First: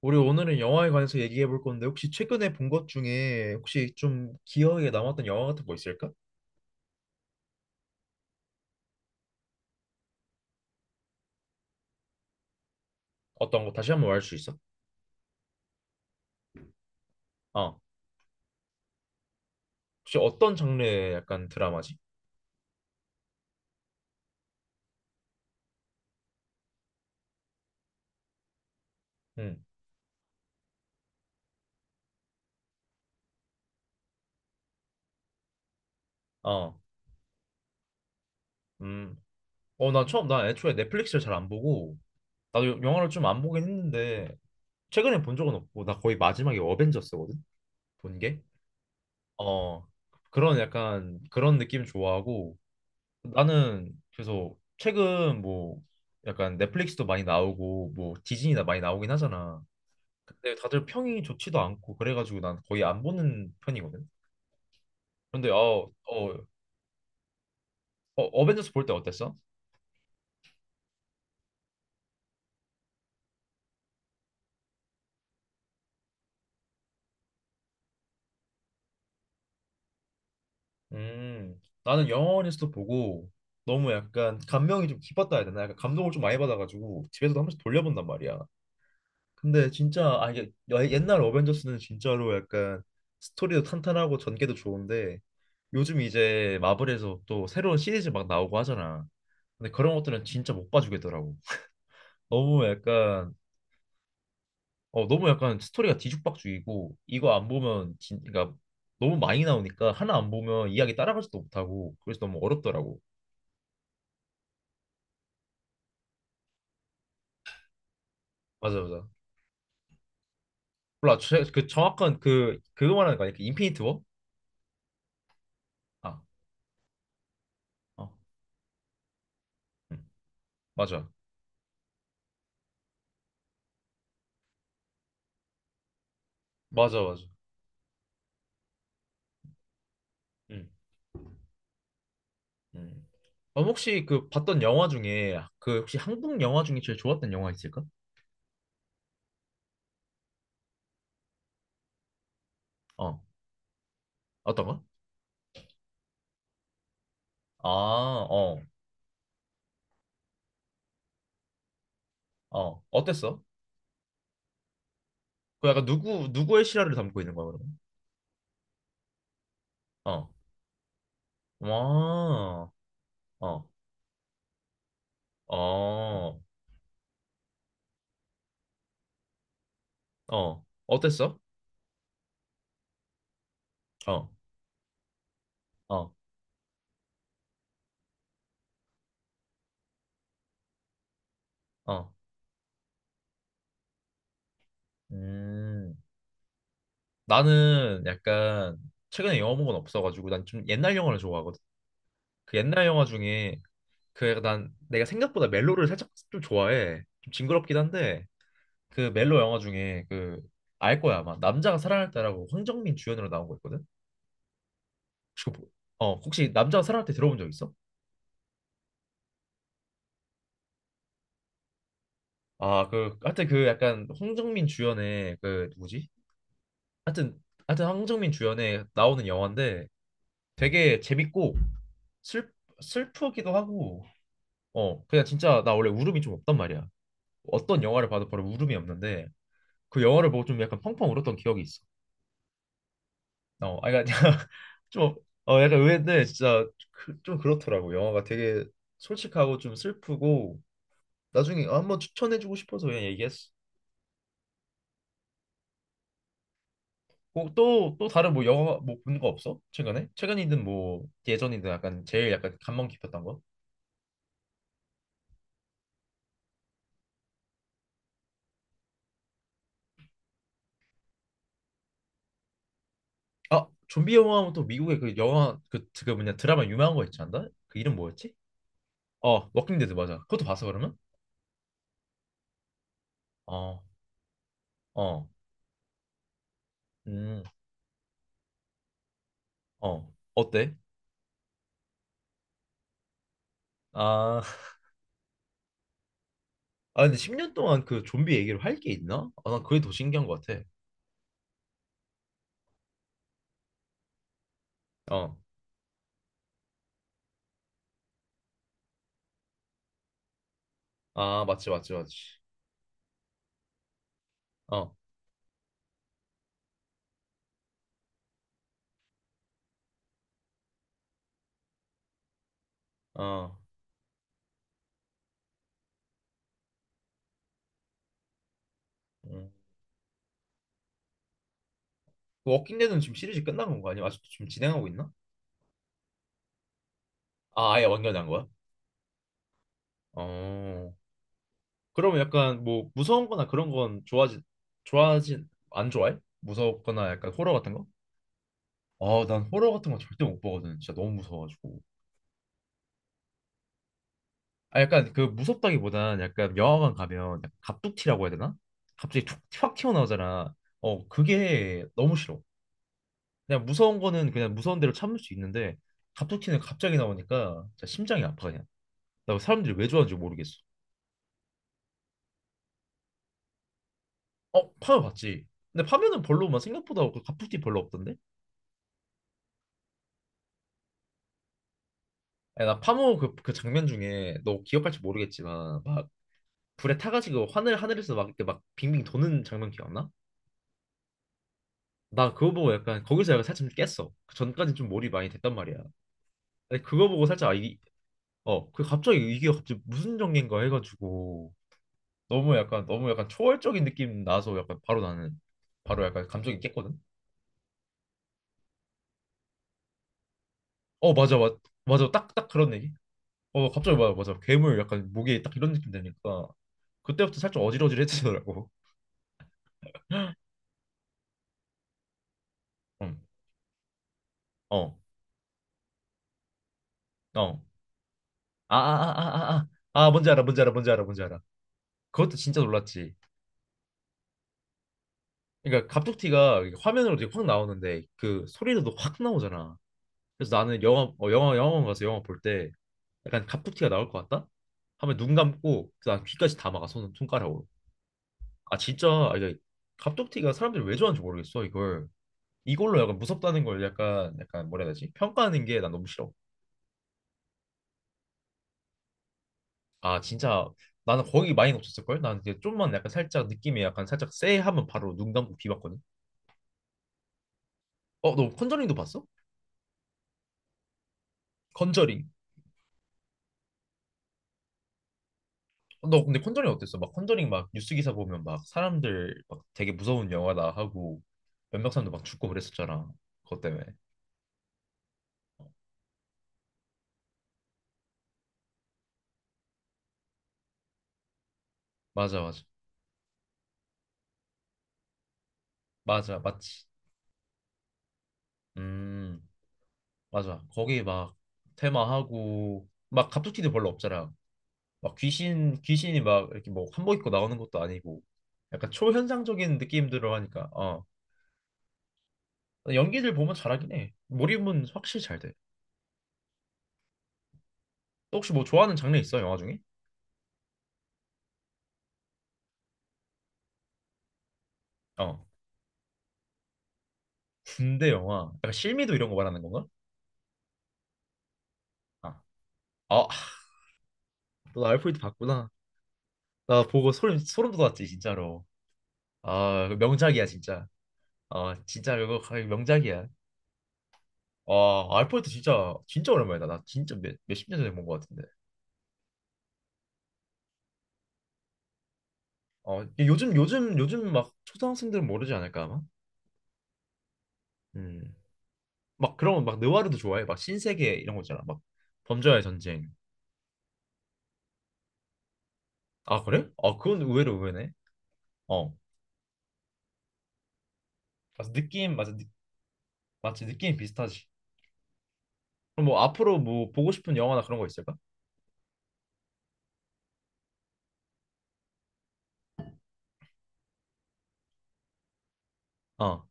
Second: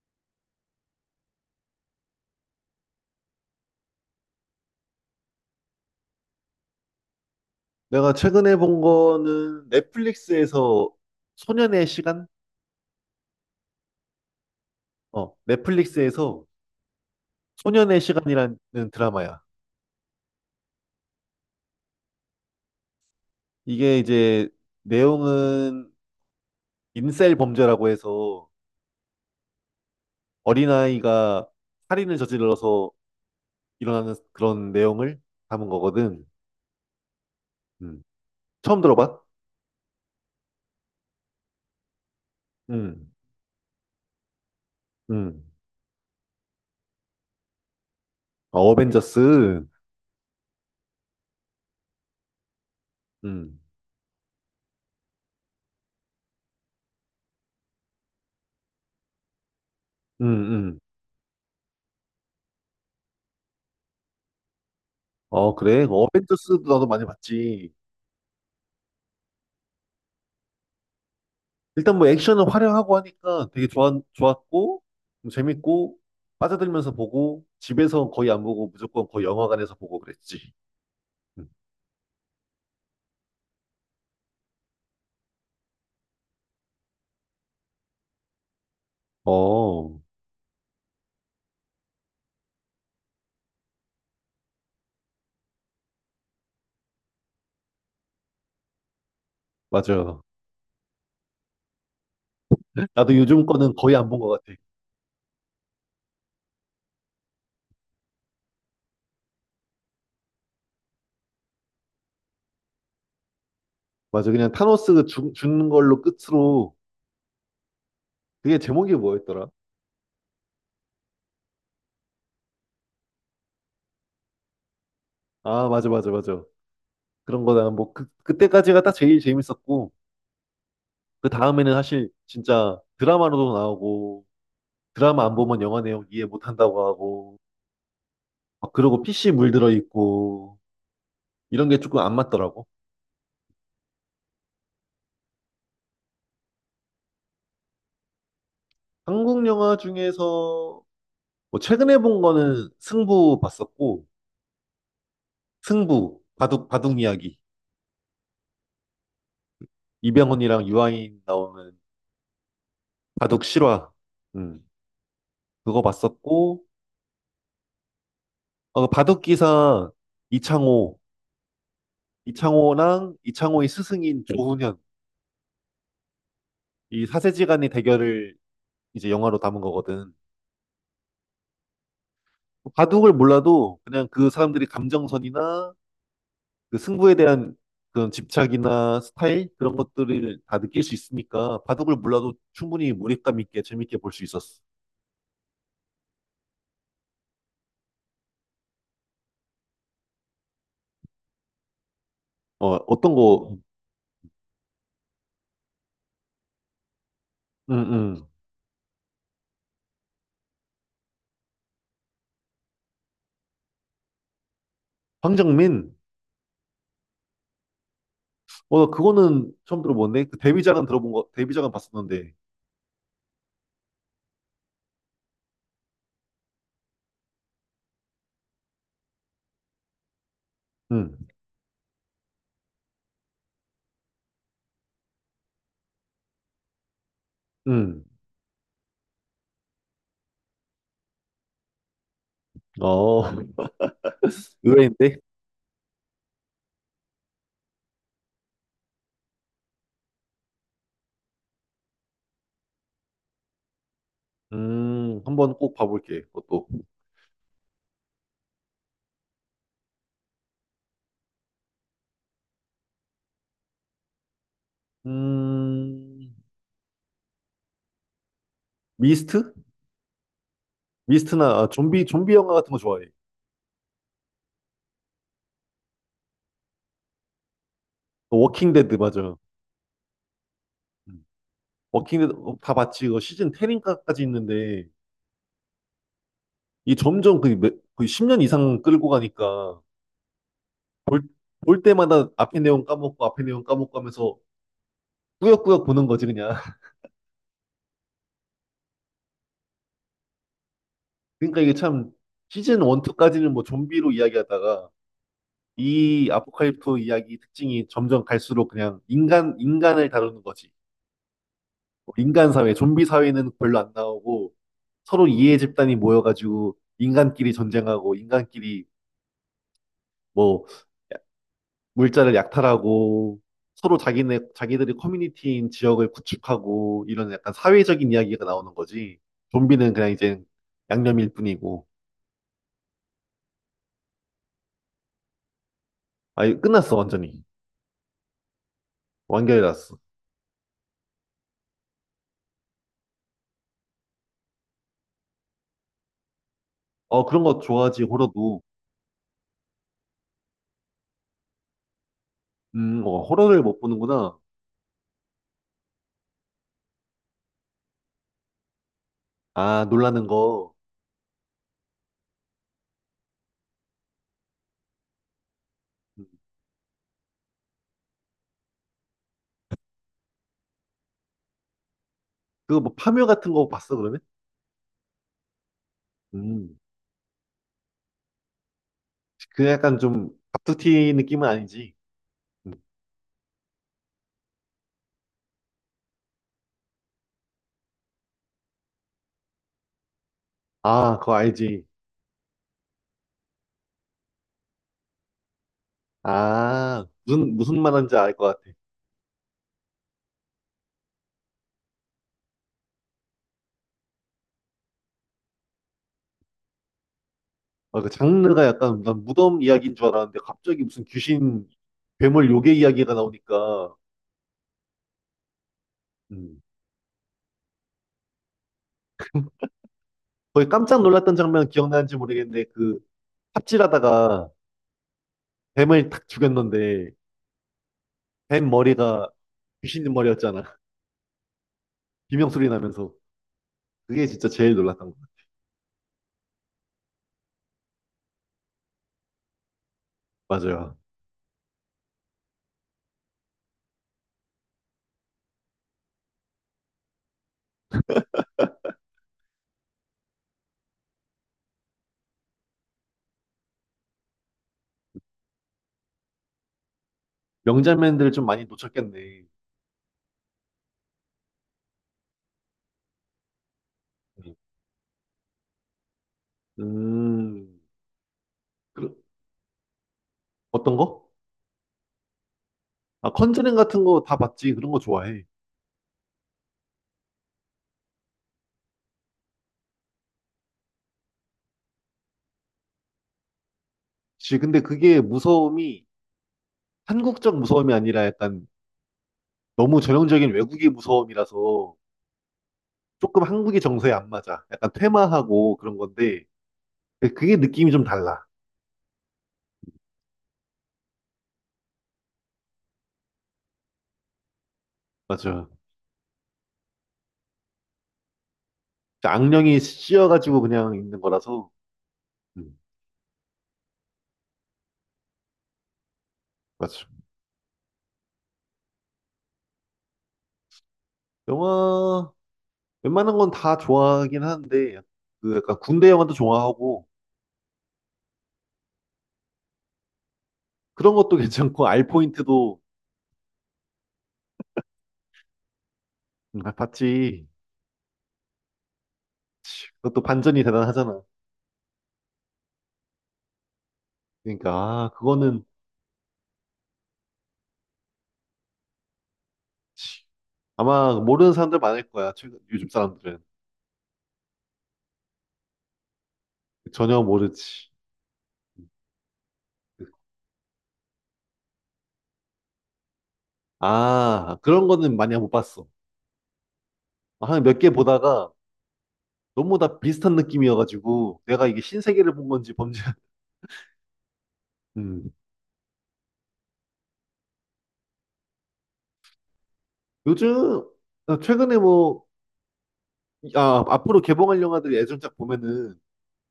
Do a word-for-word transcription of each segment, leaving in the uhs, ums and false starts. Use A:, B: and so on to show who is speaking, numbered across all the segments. A: 우리 오늘은 영화에 관해서 얘기해 볼 건데 혹시 최근에 본 것 중에 혹시 좀 기억에 남았던 영화 같은 거 있을까?
B: 내가 최근에 본 거는 넷플릭스에서 소년의 시간?
A: 어떤 거 다시 한번 말할 수 있어?
B: 어, 넷플릭스에서
A: 어.
B: 소년의 시간이라는 드라마야.
A: 혹시 어떤 장르의 약간 드라마지?
B: 이게 이제 내용은 인셀 범죄라고 해서
A: 응.
B: 어린아이가 살인을 저질러서 일어나는 그런 내용을 담은 거거든.
A: 어.
B: 음. 처음
A: 음.
B: 들어봐?
A: 어, 나 처음 나 애초에 넷플릭스를 잘 안 보고 나도 영화를
B: 음,
A: 좀 안 보긴 했는데 최근에 본
B: 음.
A: 적은 없고 나 거의 마지막에 어벤져스거든. 본 게.
B: 어, 어벤져스. 음,
A: 어. 그런 약간 그런 느낌 좋아하고 나는 그래서 최근 뭐 약간 넷플릭스도 많이 나오고 뭐 디즈니나 많이 나오긴 하잖아.
B: 음,
A: 근데
B: 음.
A: 다들 평이 좋지도 않고 그래가지고 난 거의 안 보는 편이거든. 그런데
B: 어, 그래.
A: 어,
B: 뭐
A: 어,
B: 어벤져스도 나도 많이 봤지.
A: 어 어벤져스 볼 때 어땠어?
B: 일단 뭐 액션은 화려하고 하니까 되게 좋았, 좋았고, 뭐 재밌고, 빠져들면서 보고, 집에서 거의 안 보고 무조건 거의 영화관에서 보고 그랬지. 음.
A: 음, 나는 영화관에서도 보고 너무 약간 감명이 좀 깊었다 해야 되나? 약간 감동을 좀 많이 받아가지고 집에서도 한 번씩 돌려본단 말이야. 근데
B: 어,
A: 진짜 아 이게 여- 옛날 어벤져스는 진짜로 약간 스토리도 탄탄하고 전개도 좋은데 요즘 이제 마블에서 또 새로운 시리즈 막 나오고 하잖아. 근데 그런
B: 맞아.
A: 것들은 진짜 못 봐주겠더라고. 너무
B: 나도
A: 약간
B: 요즘 거는 거의 안 본 것 같아.
A: 어 너무 약간 스토리가 뒤죽박죽이고 이거 안 보면 진 그러니까 너무 많이 나오니까 하나 안 보면 이야기 따라가지도 못하고 그래서 너무 어렵더라고.
B: 맞아. 그냥 타노스 죽, 죽는 걸로 끝으로, 그게
A: 맞아,
B: 제목이
A: 맞아.
B: 뭐였더라?
A: 몰라 제- 그 정확한 그 그거 말하는 거 아니야? 그 인피니티 워?
B: 아, 맞아, 맞아,
A: 아,
B: 맞아. 그런 거다. 뭐, 그,
A: 어,
B: 그때까지가 딱 제일 재밌었고,
A: 응. 맞아,
B: 그 다음에는 사실 진짜 드라마로도 나오고, 드라마 안 보면 영화 내용 이해 못 한다고
A: 맞아, 맞아.
B: 하고, 막 그러고 피시 물들어 있고,
A: 응.
B: 이런 게 조금 안 맞더라고.
A: 음. 그럼 혹시 그 봤던 영화 중에 그 혹시 한국 영화 중에 제일 좋았던 영화 있을까?
B: 한국 영화 중에서 뭐 최근에 본 거는
A: 어,
B: 승부 봤었고,
A: 어떤 거?
B: 승부, 바둑, 바둑 이야기.
A: 아, 어,
B: 이병헌이랑 유아인 나오는
A: 어, 어땠어?
B: 바둑 실화. 음,
A: 그
B: 그거
A: 약간 누구 누구의
B: 봤었고,
A: 실화를 담고 있는 거야 그러면?
B: 어, 바둑 기사
A: 어,
B: 이창호,
A: 와,
B: 이창호랑
A: 어,
B: 이창호의 스승인 조훈현.
A: 어,
B: 이 사세지간의 대결을 이제 영화로 담은 거거든.
A: 어, 어땠어?
B: 바둑을 몰라도 그냥
A: 어,
B: 그 사람들이 감정선이나
A: 어,
B: 그 승부에 대한 그런 집착이나 스타일 그런 것들을 다 느낄 수 있으니까 바둑을
A: 어,
B: 몰라도 충분히 몰입감 있게 재밌게 볼 수 있었어.
A: 음, 나는 약간 최근에 영화 본 건 없어가지고 난 좀 옛날 영화를 좋아하거든. 그
B: 어,
A: 옛날 영화
B: 어떤 거,
A: 중에 그 난 내가 생각보다 멜로를 살짝 좀 좋아해. 좀 징그럽긴 한데.
B: 응응.
A: 그 멜로 영화 중에 그 알 거야 아마 남자가 사랑할 때라고 황정민 주연으로 나온 거 있거든. 혹시 그-
B: 황정민?
A: 어 혹시 남자가 사랑할 때 들어본 적 있어?
B: 어, 그거는 처음 들어보는데 그 데뷔작은 들어본 거, 데뷔작은 봤었는데,
A: 아 그 하여튼 그 약간 황정민 주연의 그 누구지? 하여튼 하여튼 황정민 주연에 나오는 영화인데 되게
B: 응
A: 재밌고 슬 슬프기도 하고 어 그냥 진짜 나 원래 울음이 좀 없단 말이야. 어떤
B: 응
A: 영화를 봐도 바로 울음이 없는데 그 영화를 보고 좀 약간 펑펑 울었던 기억이 있어.
B: 어,
A: 어, 아, 그러니까 좀,
B: 의외인데,
A: 어, 약간 의외인데 진짜 그, 좀 그렇더라고. 영화가 되게 솔직하고 좀 슬프고 나중에 한번 추천해주고 싶어서 그냥 얘기했어.
B: 음, 한번 꼭 봐볼게. 그것도,
A: 뭐 또, 또 다른 뭐 영화 뭐 본 거 없어? 최근에? 최근이든 뭐 예전이든 약간 제일 약간 감명 깊었던 거?
B: 음, 미스트? 미스트나 아, 좀비 좀비 영화 같은 거 좋아해.
A: 아, 좀비 영화 하면 또 미국의 그 영화 그, 그 뭐냐 드라마 유명한 거 있지 않나? 그 이름 뭐였지?
B: 그 워킹 데드 맞아.
A: 어, 워킹 데드 맞아. 그것도 봤어 그러면?
B: 음. 워킹데드 다 봤지. 이거 시즌
A: 어,
B: 십인가까지 있는데
A: 어,
B: 이 점점
A: 음,
B: 그 몇- 거의 십 년 이상 끌고 가니까
A: 어, 어때?
B: 볼, 볼 때마다 앞에 내용 까먹고 앞에 내용 까먹고 하면서
A: 아,
B: 꾸역꾸역 보는 거지 그냥.
A: 아 근데 십 년 동안 그 좀비 얘기를 할 게 있나? 아 난 그게 더 신기한 것 같아.
B: 그러니까 이게 참 시즌 일, 이까지는 뭐 좀비로 이야기하다가
A: 어.
B: 이 아포칼립토 이야기 특징이 점점 갈수록 그냥 인간 인간을 다루는 거지.
A: 아 맞지, 맞지,
B: 뭐
A: 맞지.
B: 인간 사회, 좀비 사회는 별로 안 나오고
A: 어.
B: 서로 이해 집단이 모여가지고 인간끼리 전쟁하고 인간끼리 뭐 물자를 약탈하고
A: 어.
B: 서로 자기네 자기들이 커뮤니티인 지역을 구축하고 이런 약간 사회적인 이야기가 나오는 거지.
A: 음.
B: 좀비는 그냥 이제 양념일 뿐이고.
A: 그 워킹 데드는 지금 시리즈 끝난 건가 아니면 아직도 지금 진행하고 있나?
B: 아, 이거 끝났어 완전히.
A: 아 아예 완결한 거야?
B: 완결이 났어.
A: 어. 그러면 약간 뭐 무서운 거나 그런 건 좋아하지 좋아하지 안 좋아해? 무섭거나
B: 어,
A: 약간
B: 그런
A: 호러
B: 거
A: 같은 거?
B: 좋아하지 호러도.
A: 아 난 호러 같은 거 절대 못 보거든. 진짜 너무 무서워가지고.
B: 음, 어, 호러를 못 보는구나.
A: 아 약간 그 무섭다기보단 약간 영화관 가면 약간 갑툭튀라고 해야 되나? 갑자기 툭 확
B: 아 놀라는
A: 튀어나오잖아.
B: 거.
A: 어 그게 너무 싫어. 그냥 무서운 거는 그냥 무서운 대로 참을 수 있는데
B: 음,
A: 갑툭튀는 갑자기 나오니까 진짜 심장이 아파 그냥. 나 사람들이 왜 좋아하는지 모르겠어.
B: 그거 뭐 파묘 같은 거 봤어 그러면?
A: 어, 파묘 봤지? 근데 파묘는 별로 막
B: 음,
A: 생각보다 그 갑툭튀 별로 없던데?
B: 그 약간 좀 갑툭튀 느낌은 아니지.
A: 야,
B: 음.
A: 나 파묘 그, 그 장면 중에 너 기억할지 모르겠지만 막 불에 타가지고 하늘 하늘에서 막 이렇게 막 빙빙 도는 장면 기억나?
B: 아 그거 알지.
A: 나 그거 보고 약간 거기서 약간 살짝 좀 깼어. 그전까는좀 몰입 많이 됐단 말이야. 근데
B: 아
A: 그거 보고 살짝 아,
B: 무슨
A: 이,
B: 무슨 말하는지 알 것
A: 어,
B: 같아.
A: 그 갑자기 이게 갑자기 무슨 전개인가 해가지고 너무 약간 너무 약간 초월적인 느낌 나서 약간 바로 나는 바로 약간 감정이 깼거든.
B: 아, 그 장르가 약간 난 무덤 이야기인 줄 알았는데 갑자기 무슨
A: 어 맞아 맞
B: 귀신,
A: 맞아 딱 딱
B: 괴물,
A: 그런
B: 요괴
A: 얘기.
B: 이야기가
A: 어
B: 나오니까
A: 갑자기 맞아, 맞아, 괴물 약간 목에 딱 이런 느낌 되니까
B: 음.
A: 그때부터 살짝 어질어질해지더라고.
B: 거의 깜짝 놀랐던 장면 기억나는지 모르겠는데 그
A: 응.
B: 삽질하다가
A: 어.
B: 뱀을 탁 죽였는데
A: 어.
B: 뱀
A: 아아아
B: 머리가
A: 아아 아. 아
B: 귀신
A: 뭔지 알아 뭔지
B: 머리였잖아.
A: 알아 뭔지 알아 뭔지 알아. 그것도
B: 비명
A: 진짜
B: 소리 나면서
A: 놀랐지.
B: 그게 진짜 제일 놀랐던 거
A: 그러니까 갑툭튀가 이게 화면으로 되게 확 나오는데 그 소리도 확 나오잖아. 그래서
B: 같아.
A: 나는
B: 맞아요.
A: 영화 어, 영화 영화관 가서 영화 볼 때 약간 갑툭튀가 나올 것 같다? 하면 눈 감고 그다음 귀까지 다 막아 손 손가락으로. 아 진짜 아, 이게 갑툭튀가 사람들이 왜 좋아하는지 모르겠어 이걸 이걸로 약간 무섭다는 걸 약간 약간 뭐라 해야 되지 평가하는 게 난 너무 싫어
B: 명장면들을 좀 많이 놓쳤겠네.
A: 아 진짜 나는 거기 많이 없었을 걸 나는 이제 좀만 약간 살짝 느낌이 약간 살짝 쎄 하면 바로 눈 감고 비봤거든
B: 음,
A: 어 너 컨저링도
B: 그,
A: 봤어?
B: 어떤 거?
A: 컨저링
B: 아, 컨저링 같은 거 다 봤지. 그런 거 좋아해.
A: 어, 너 근데 컨저링 어땠어? 막 컨저링 막 뉴스 기사 보면 막 사람들 막 되게 무서운 영화다 하고 몇몇 사람도 막 죽고 그랬었잖아 그것 때문에
B: 지 근데 그게 무서움이 한국적 무서움이 아니라 약간 너무 전형적인 외국의 무서움이라서
A: 맞아, 맞아,
B: 조금 한국의 정서에 안 맞아. 약간 퇴마하고 그런
A: 맞아,
B: 건데
A: 맞지
B: 그게 느낌이 좀 달라.
A: 음. 맞아. 거기 막 테마하고 막 갑툭튀도 별로 없잖아. 막
B: 맞아.
A: 귀신 귀신이 막 이렇게 뭐 한복 입고 나오는 것도 아니고 약간 초현상적인
B: 악령이
A: 느낌들로
B: 씌어가지고
A: 하니까
B: 그냥
A: 어
B: 있는 거라서 음,
A: 연기들 보면 잘하긴 해. 몰입은 확실히 잘 돼.
B: 맞아.
A: 또 혹시 뭐 좋아하는 장르 있어 영화 중에?
B: 영화 웬만한 건 다 좋아하긴 하는데
A: 어
B: 그 약간 군대 영화도 좋아하고
A: 군대 영화. 약간 실미도 이런 거 말하는 건가?
B: 그런 것도 괜찮고 알
A: 아,
B: 포인트도
A: 아, 너 알프레드 봤구나.
B: 음, 아,
A: 나 보고 소름
B: 봤지.
A: 소름 돋았지 진짜로. 아
B: 그것도
A: 명작이야
B: 반전이
A: 진짜.
B: 대단하잖아.
A: 아 진짜 이거 거의 명작이야.
B: 그러니까
A: 와,
B: 아,
A: 알프레토
B: 그거는
A: 진짜 진짜 오랜만이다. 나 진짜 몇, 몇십 년 전에 본 것 같은데.
B: 아마 모르는 사람들 많을 거야. 최근 요즘
A: 어, 이
B: 사람들은
A: 요즘 요즘 요즘 막 초등학생들은 모르지 않을까 아마.
B: 전혀 모르지.
A: 음. 막 그런 막 느와르도 좋아해. 막 신세계 이런 거 있잖아. 막 범죄와의 전쟁.
B: 아, 그런 거는 많이 못 봤어.
A: 아, 그래? 아, 그건 의외로
B: 한 몇
A: 의외네.
B: 개 보다가
A: 어.
B: 너무 다 비슷한 느낌이어가지고 내가
A: 맞아,
B: 이게
A: 느낌 맞아.
B: 신세계를
A: 느,
B: 본 건지 범죄.
A: 맞지. 느낌 비슷하지.
B: 음.
A: 그럼 뭐 앞으로 뭐 보고 싶은 영화나 그런 거 있을까?
B: 요즘 아, 최근에 뭐 아, 앞으로 개봉할 영화들이 예전작 보면은
A: 어.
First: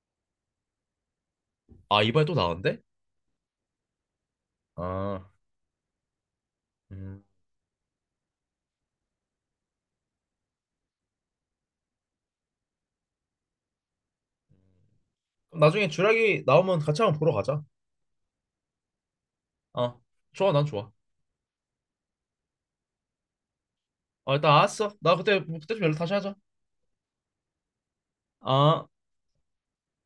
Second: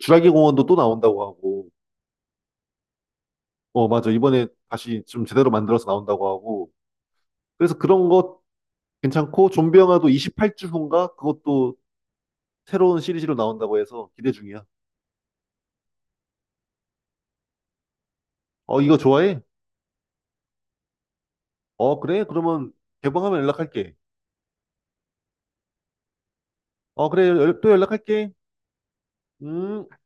B: 주라기 공원도 또 나온다고 하고
A: 아, 이번에 또 나온대?
B: 어 맞아 이번에 다시 좀
A: 아.
B: 제대로 만들어서 나온다고 하고
A: 음.
B: 그래서 그런 것 괜찮고 좀비 영화도 이십팔 주 후인가 그것도 새로운 시리즈로 나온다고 해서 기대 중이야.
A: 그럼 나중에 주라기 나오면 같이 한번 보러 가자.
B: 어 이거 좋아해?
A: 어. 좋아. 난 좋아.
B: 어 그래? 그러면 개봉하면 연락할게.
A: 아, 일단 알았어. 나 그때 그때 좀 연락 다시 하자.
B: 어 그래 연- 또 연락할게.
A: 아.
B: 음.